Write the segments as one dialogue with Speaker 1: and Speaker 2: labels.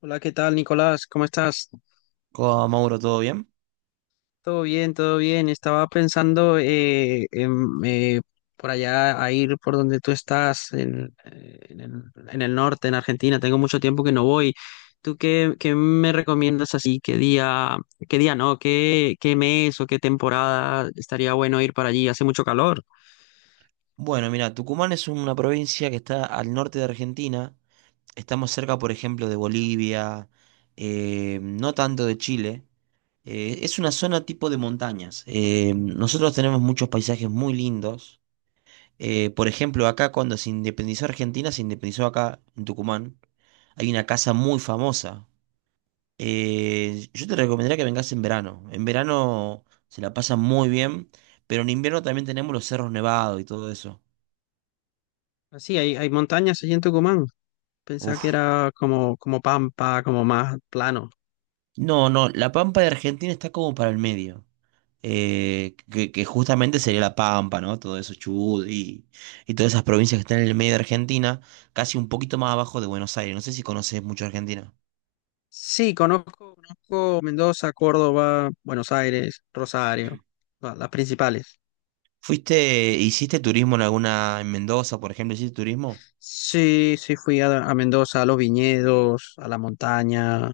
Speaker 1: Hola, ¿qué tal, Nicolás? ¿Cómo estás?
Speaker 2: ¿Cómo va, Mauro? ¿Todo bien?
Speaker 1: Todo bien, todo bien. Estaba pensando eh, por allá a ir por donde tú estás, en el norte, en Argentina. Tengo mucho tiempo que no voy. ¿Tú qué me recomiendas así? ¿Qué día no? ¿Qué mes o qué temporada estaría bueno ir para allí? Hace mucho calor.
Speaker 2: Bueno, mira, Tucumán es una provincia que está al norte de Argentina. Estamos cerca, por ejemplo, de Bolivia, no tanto de Chile. Es una zona tipo de montañas. Nosotros tenemos muchos paisajes muy lindos. Por ejemplo, acá cuando se independizó Argentina, se independizó acá en Tucumán. Hay una casa muy famosa. Yo te recomendaría que vengas en verano. En verano se la pasa muy bien, pero en invierno también tenemos los cerros nevados y todo eso.
Speaker 1: Así, hay montañas allí en Tucumán. Pensaba que
Speaker 2: Uf.
Speaker 1: era como pampa, como más plano.
Speaker 2: No, no, la Pampa de Argentina está como para el medio. Que justamente sería la Pampa, ¿no? Todo eso, Chubut y todas esas provincias que están en el medio de Argentina, casi un poquito más abajo de Buenos Aires. No sé si conoces mucho Argentina.
Speaker 1: Sí, conozco Mendoza, Córdoba, Buenos Aires, Rosario, las principales.
Speaker 2: ¿Fuiste, hiciste turismo en alguna, en Mendoza, por ejemplo, hiciste turismo?
Speaker 1: Sí, sí, fui a Mendoza, a los viñedos, a la montaña.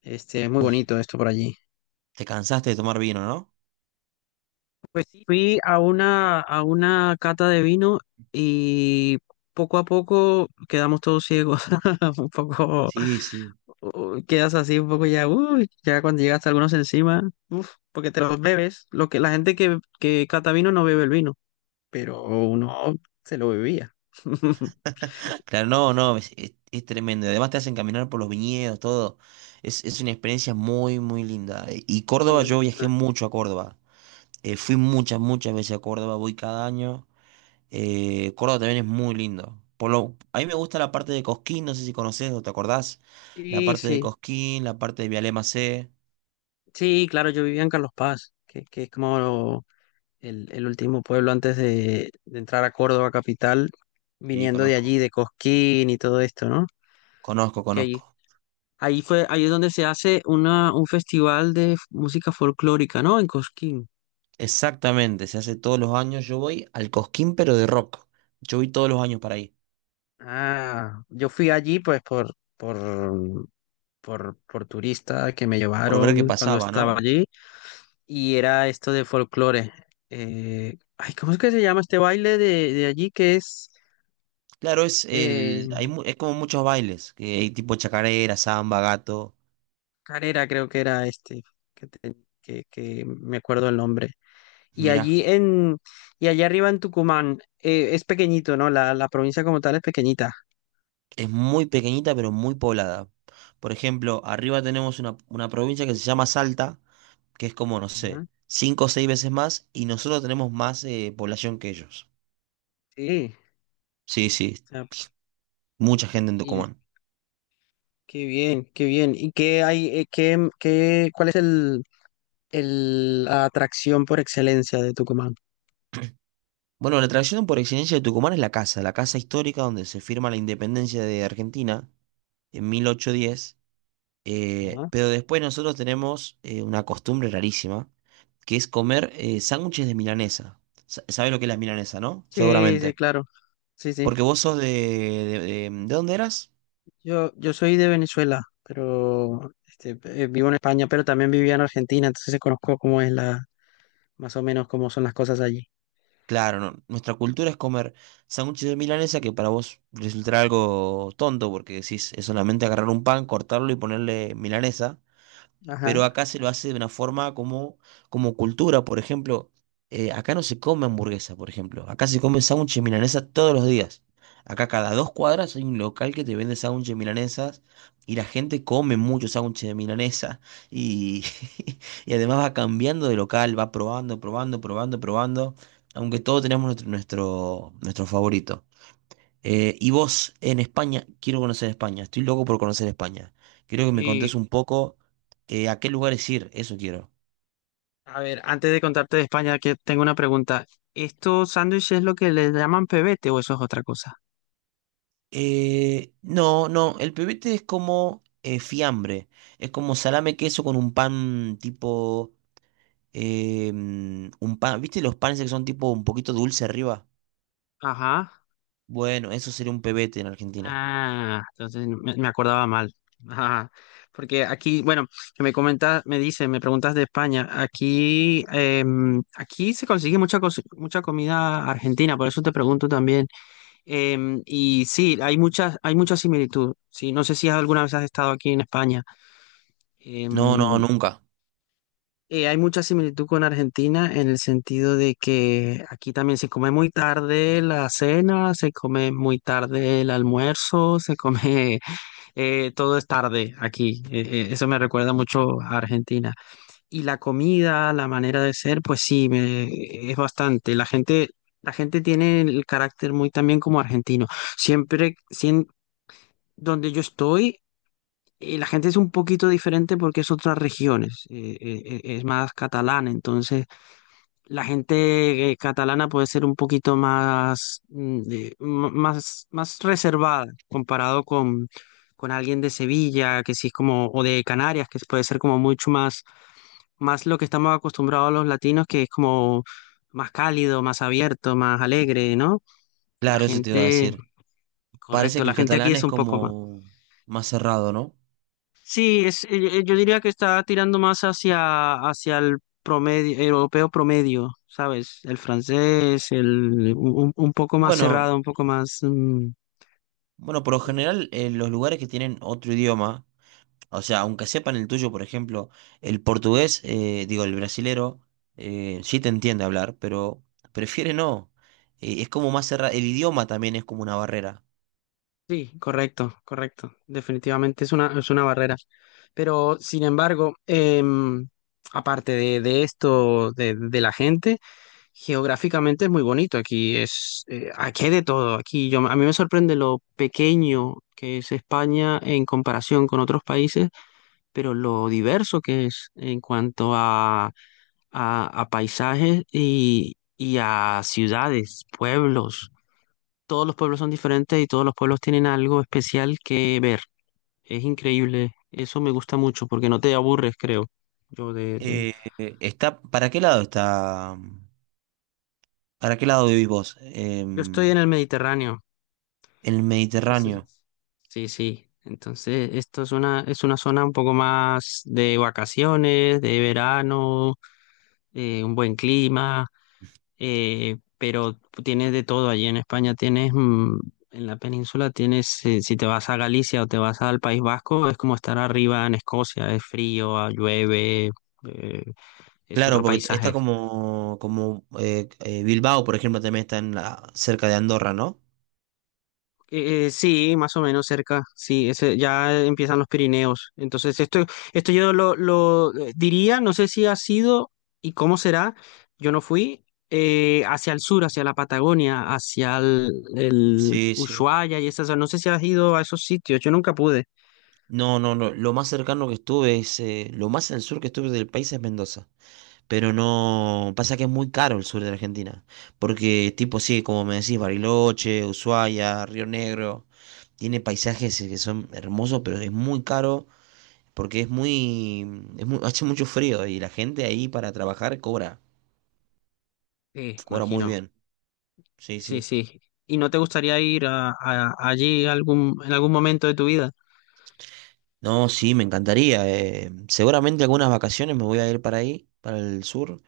Speaker 1: Este, es muy
Speaker 2: Uf,
Speaker 1: bonito esto por allí.
Speaker 2: te cansaste de tomar vino, ¿no?
Speaker 1: Pues sí, fui a a una cata de vino y poco a poco quedamos todos ciegos. Un poco,
Speaker 2: Sí, sí.
Speaker 1: quedas así un poco ya, uy, ya cuando llegaste a algunos encima, uf, porque te los bebes. La gente que cata vino no bebe el vino, pero uno se lo bebía.
Speaker 2: Claro, no, no, es, es tremendo. Además te hacen caminar por los viñedos, todo. Es una experiencia muy, muy linda. Y
Speaker 1: Muy
Speaker 2: Córdoba, yo viajé
Speaker 1: bonita.
Speaker 2: mucho a Córdoba. Fui muchas, muchas veces a Córdoba, voy cada año. Córdoba también es muy lindo. Por lo, a mí me gusta la parte de Cosquín, no sé si conoces o te acordás. La
Speaker 1: Sí,
Speaker 2: parte de
Speaker 1: sí,
Speaker 2: Cosquín, la parte de Vialema C.
Speaker 1: sí, claro, yo vivía en Carlos Paz, que es como el último pueblo antes de entrar a Córdoba capital,
Speaker 2: Sí,
Speaker 1: viniendo de allí,
Speaker 2: conozco.
Speaker 1: de Cosquín y todo esto, ¿no?
Speaker 2: Conozco,
Speaker 1: Que ahí,
Speaker 2: conozco.
Speaker 1: ahí fue, ahí es donde se hace una, un festival de música folclórica, ¿no? En Cosquín.
Speaker 2: Exactamente, se hace todos los años. Yo voy al Cosquín, pero de rock. Yo voy todos los años para ahí,
Speaker 1: Ah, yo fui allí pues por turista, que me
Speaker 2: por ver qué
Speaker 1: llevaron cuando
Speaker 2: pasaba,
Speaker 1: estaba
Speaker 2: ¿no?
Speaker 1: allí, y era esto de folclore. Ay, ¿cómo es que se llama este baile de allí, que es
Speaker 2: Claro, es,
Speaker 1: eh,
Speaker 2: el, hay, es como muchos bailes, que hay tipo chacarera, samba, gato.
Speaker 1: carera, creo que era este, que, te- que me acuerdo el nombre. Y
Speaker 2: Mirá.
Speaker 1: allí en, y allá arriba en Tucumán, es pequeñito, ¿no? La provincia como tal es pequeñita.
Speaker 2: Es muy pequeñita pero muy poblada. Por ejemplo, arriba tenemos una provincia que se llama Salta, que es como, no sé,
Speaker 1: Ujú.
Speaker 2: cinco o seis veces más y nosotros tenemos más población que ellos.
Speaker 1: Sí,
Speaker 2: Sí, sí,
Speaker 1: o sea,
Speaker 2: mucha gente en
Speaker 1: y
Speaker 2: Tucumán.
Speaker 1: qué bien, qué bien. ¿Y qué hay, cuál es el, la atracción por excelencia de Tucumán?
Speaker 2: Bueno, la atracción por excelencia de Tucumán es la casa histórica donde se firma la independencia de Argentina en 1810,
Speaker 1: Ujú.
Speaker 2: pero después nosotros tenemos una costumbre rarísima, que es comer sándwiches de milanesa. ¿Sabes lo que es la milanesa, no?
Speaker 1: Sí, sí,
Speaker 2: Seguramente.
Speaker 1: claro. Sí, sí.
Speaker 2: Porque vos sos de, ¿de dónde eras?
Speaker 1: Yo soy de Venezuela, pero este, vivo en España, pero también vivía en Argentina, entonces conozco cómo es más o menos cómo son las cosas allí.
Speaker 2: Claro, no, nuestra cultura es comer sándwiches de milanesa que para vos resultará algo tonto porque decís, es solamente agarrar un pan, cortarlo y ponerle milanesa.
Speaker 1: Ajá.
Speaker 2: Pero acá se lo hace de una forma como, como cultura, por ejemplo, acá no se come hamburguesa, por ejemplo, acá se come sándwiches milanesas todos los días. Acá cada dos cuadras hay un local que te vende sándwiches milanesas y la gente come mucho sándwiches de milanesa y, y además va cambiando de local, va probando, probando, probando, probando, aunque todos tenemos nuestro, nuestro, nuestro favorito. Y vos en España, quiero conocer España, estoy loco por conocer España. Quiero que me contés
Speaker 1: Y
Speaker 2: un poco a qué lugares ir, eso quiero.
Speaker 1: a ver, antes de contarte de España, que tengo una pregunta. ¿Estos sándwiches es lo que le llaman pebete o eso es otra cosa?
Speaker 2: No, no, el pebete es como fiambre, es como salame queso con un pan tipo, un pan, ¿viste los panes que son tipo un poquito dulce arriba?
Speaker 1: Ajá.
Speaker 2: Bueno, eso sería un pebete en Argentina.
Speaker 1: Ah, entonces me acordaba mal. Ajá. Porque aquí, bueno, que me comentas, me dices, me preguntas de España. Aquí, aquí se consigue mucha, mucha comida argentina, por eso te pregunto también. Y sí, hay muchas, hay mucha similitud. Sí, no sé si alguna vez has estado aquí en España.
Speaker 2: No, no,
Speaker 1: Em,
Speaker 2: nunca.
Speaker 1: hay mucha similitud con Argentina en el sentido de que aquí también se come muy tarde la cena, se come muy tarde el almuerzo, se come todo es tarde aquí. Eso me recuerda mucho a Argentina. Y la comida, la manera de ser, pues sí, me, es bastante. La gente tiene el carácter muy también como argentino siempre, donde yo estoy, la gente es un poquito diferente porque es otras regiones, es más catalana, entonces la gente catalana puede ser un poquito más, mm, más reservada comparado con alguien de Sevilla, que sí es como, o de Canarias, que puede ser como mucho más, más lo que estamos acostumbrados los latinos, que es como más cálido, más abierto, más alegre, ¿no? La
Speaker 2: Claro, eso te iba a
Speaker 1: gente,
Speaker 2: decir. Parece
Speaker 1: correcto,
Speaker 2: que
Speaker 1: la
Speaker 2: el
Speaker 1: gente aquí
Speaker 2: catalán
Speaker 1: es
Speaker 2: es
Speaker 1: un poco más.
Speaker 2: como más cerrado, ¿no?
Speaker 1: Sí, es, yo diría que está tirando más hacia el promedio, europeo promedio, ¿sabes? El francés, un poco más
Speaker 2: Bueno,
Speaker 1: cerrado, un poco más... mm,
Speaker 2: bueno, por lo
Speaker 1: eh,
Speaker 2: general, los lugares que tienen otro idioma, o sea, aunque sepan el tuyo, por ejemplo, el portugués, digo, el brasilero, sí te entiende hablar, pero prefiere no. Es como más cerrado, el idioma también es como una barrera.
Speaker 1: sí, correcto, correcto. Definitivamente es una barrera. Pero, sin embargo, em, aparte de esto, de la gente, geográficamente es muy bonito. Aquí es, aquí hay de todo. Aquí yo, a mí me sorprende lo pequeño que es España en comparación con otros países, pero lo diverso que es en cuanto a paisajes y a ciudades, pueblos. Todos los pueblos son diferentes y todos los pueblos tienen algo especial que ver. Es increíble. Eso me gusta mucho porque no te aburres, creo. Yo de, de-
Speaker 2: Está, ¿para qué lado está? ¿Para qué lado vivís vos?
Speaker 1: yo estoy en el Mediterráneo.
Speaker 2: El
Speaker 1: Entonces,
Speaker 2: Mediterráneo.
Speaker 1: sí, sí. Entonces, esto es una zona un poco más de vacaciones, de verano, un buen clima. Eh, pero tienes de todo allí en España, tienes, mm, en la península tienes, si te vas a Galicia o te vas al País Vasco, es como estar arriba en Escocia, es frío, ah, llueve, eh, es
Speaker 2: Claro,
Speaker 1: otro
Speaker 2: porque está
Speaker 1: paisaje.
Speaker 2: como, como Bilbao, por ejemplo, también está en cerca de Andorra, ¿no?
Speaker 1: Sí, más o menos cerca, sí, ese, ya empiezan los Pirineos. Entonces, esto yo diría, no sé si ha sido y cómo será, yo no fui, hacia el sur, hacia la Patagonia, el
Speaker 2: Sí, sí.
Speaker 1: Ushuaia y esas, no sé si has ido a esos sitios, yo nunca pude.
Speaker 2: No, no, no. Lo más cercano que estuve es, lo más al sur que estuve del país es Mendoza. Pero no, pasa que es muy caro el sur de la Argentina. Porque tipo, sí, como me decís, Bariloche, Ushuaia, Río Negro, tiene paisajes que son hermosos, pero es muy caro porque es muy, hace mucho frío y la gente ahí para trabajar cobra,
Speaker 1: Sí,
Speaker 2: cobra muy
Speaker 1: imagino,
Speaker 2: bien. Sí,
Speaker 1: sí,
Speaker 2: sí.
Speaker 1: sí. ¿Y no te gustaría ir allí algún, en algún momento de tu vida?
Speaker 2: No, sí, me encantaría. Seguramente algunas vacaciones me voy a ir para ahí, para el sur.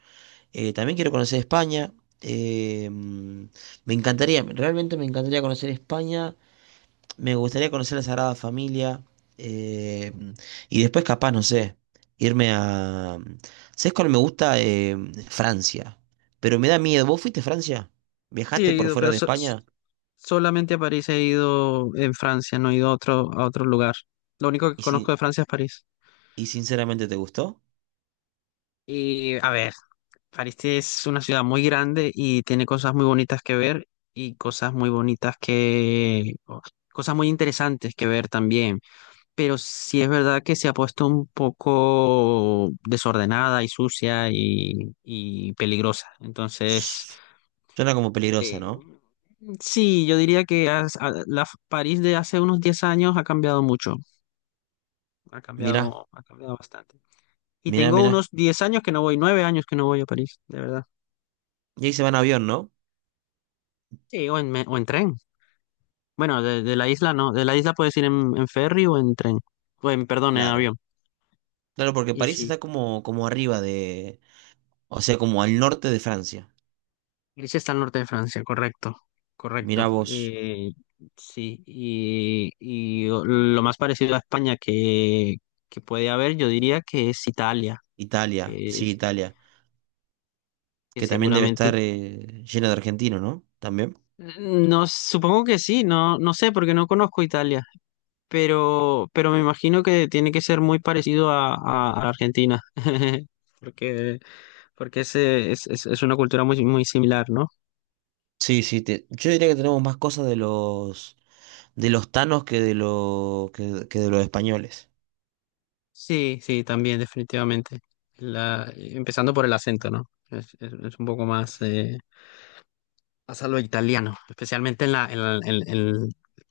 Speaker 2: También quiero conocer España. eh, mm, me encantaría, realmente me encantaría conocer España. Me gustaría conocer la Sagrada Familia. eh, y después, capaz, no sé, irme a... ¿Sabes cuál me gusta? Francia. Pero me da miedo. ¿Vos fuiste a Francia?
Speaker 1: Sí,
Speaker 2: ¿Viajaste
Speaker 1: he
Speaker 2: por
Speaker 1: ido,
Speaker 2: fuera
Speaker 1: pero
Speaker 2: de España?
Speaker 1: solamente a París he ido en Francia, no he ido a otro lugar. Lo único que
Speaker 2: ¿Y,
Speaker 1: conozco
Speaker 2: sin-
Speaker 1: de Francia es París.
Speaker 2: ¿Y sinceramente te gustó?
Speaker 1: Y a ver, París es una ciudad muy grande y tiene cosas muy bonitas que ver y cosas muy bonitas que... o cosas muy interesantes que ver también. Pero sí es verdad que se ha puesto un poco desordenada y sucia y peligrosa. Entonces,
Speaker 2: Suena como peligrosa,
Speaker 1: eh,
Speaker 2: ¿no?
Speaker 1: sí, yo diría que la París de hace unos 10 años ha cambiado mucho. Ha
Speaker 2: Mirá,
Speaker 1: cambiado, ha cambiado bastante. Y
Speaker 2: mirá,
Speaker 1: tengo
Speaker 2: mirá.
Speaker 1: unos 10 años que no voy, 9 años que no voy a París, de verdad.
Speaker 2: Y ahí se van en avión, ¿no?
Speaker 1: Sí, o en tren. Bueno, de la isla no, de la isla puedes ir en ferry o en tren, o en, perdón, en
Speaker 2: Claro.
Speaker 1: avión.
Speaker 2: Claro, porque
Speaker 1: Y
Speaker 2: París
Speaker 1: sí,
Speaker 2: está como, como arriba. O sea, como al norte de Francia.
Speaker 1: Grecia está al norte de Francia, correcto,
Speaker 2: Mirá
Speaker 1: correcto.
Speaker 2: vos,
Speaker 1: Sí, y lo más parecido a España que puede haber, yo diría que es Italia,
Speaker 2: Italia,
Speaker 1: que,
Speaker 2: sí,
Speaker 1: es-
Speaker 2: Italia,
Speaker 1: que
Speaker 2: que también debe
Speaker 1: seguramente,
Speaker 2: estar llena de argentinos, ¿no? También.
Speaker 1: no, supongo que sí, no, no sé, porque no conozco Italia. Pero me imagino que tiene que ser muy parecido a Argentina, porque, porque ese es una cultura muy, muy similar, ¿no?
Speaker 2: Sí, sí, yo diría que tenemos más cosas de los tanos que de los españoles.
Speaker 1: Sí, sí, también, definitivamente. Empezando por el acento, ¿no? Es un poco más, más a lo italiano, especialmente en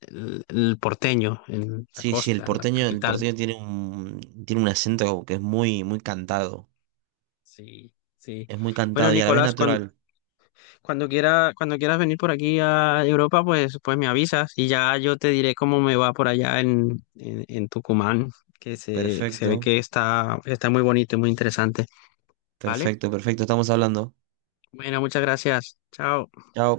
Speaker 1: el porteño, en la
Speaker 2: Sí, sí,
Speaker 1: costa, la
Speaker 2: el
Speaker 1: capital.
Speaker 2: porteño tiene un acento que es muy muy cantado,
Speaker 1: Sí, sí.
Speaker 2: es muy
Speaker 1: Bueno,
Speaker 2: cantado y a la vez
Speaker 1: Nicolás,
Speaker 2: natural.
Speaker 1: cuando quiera, cuando quieras venir por aquí a Europa, pues, pues me avisas y ya yo te diré cómo me va por allá en Tucumán, que se ve
Speaker 2: Perfecto,
Speaker 1: que está, está muy bonito y muy interesante. ¿Vale?
Speaker 2: perfecto, perfecto, estamos hablando.
Speaker 1: Bueno, muchas gracias. Chao.
Speaker 2: Chao.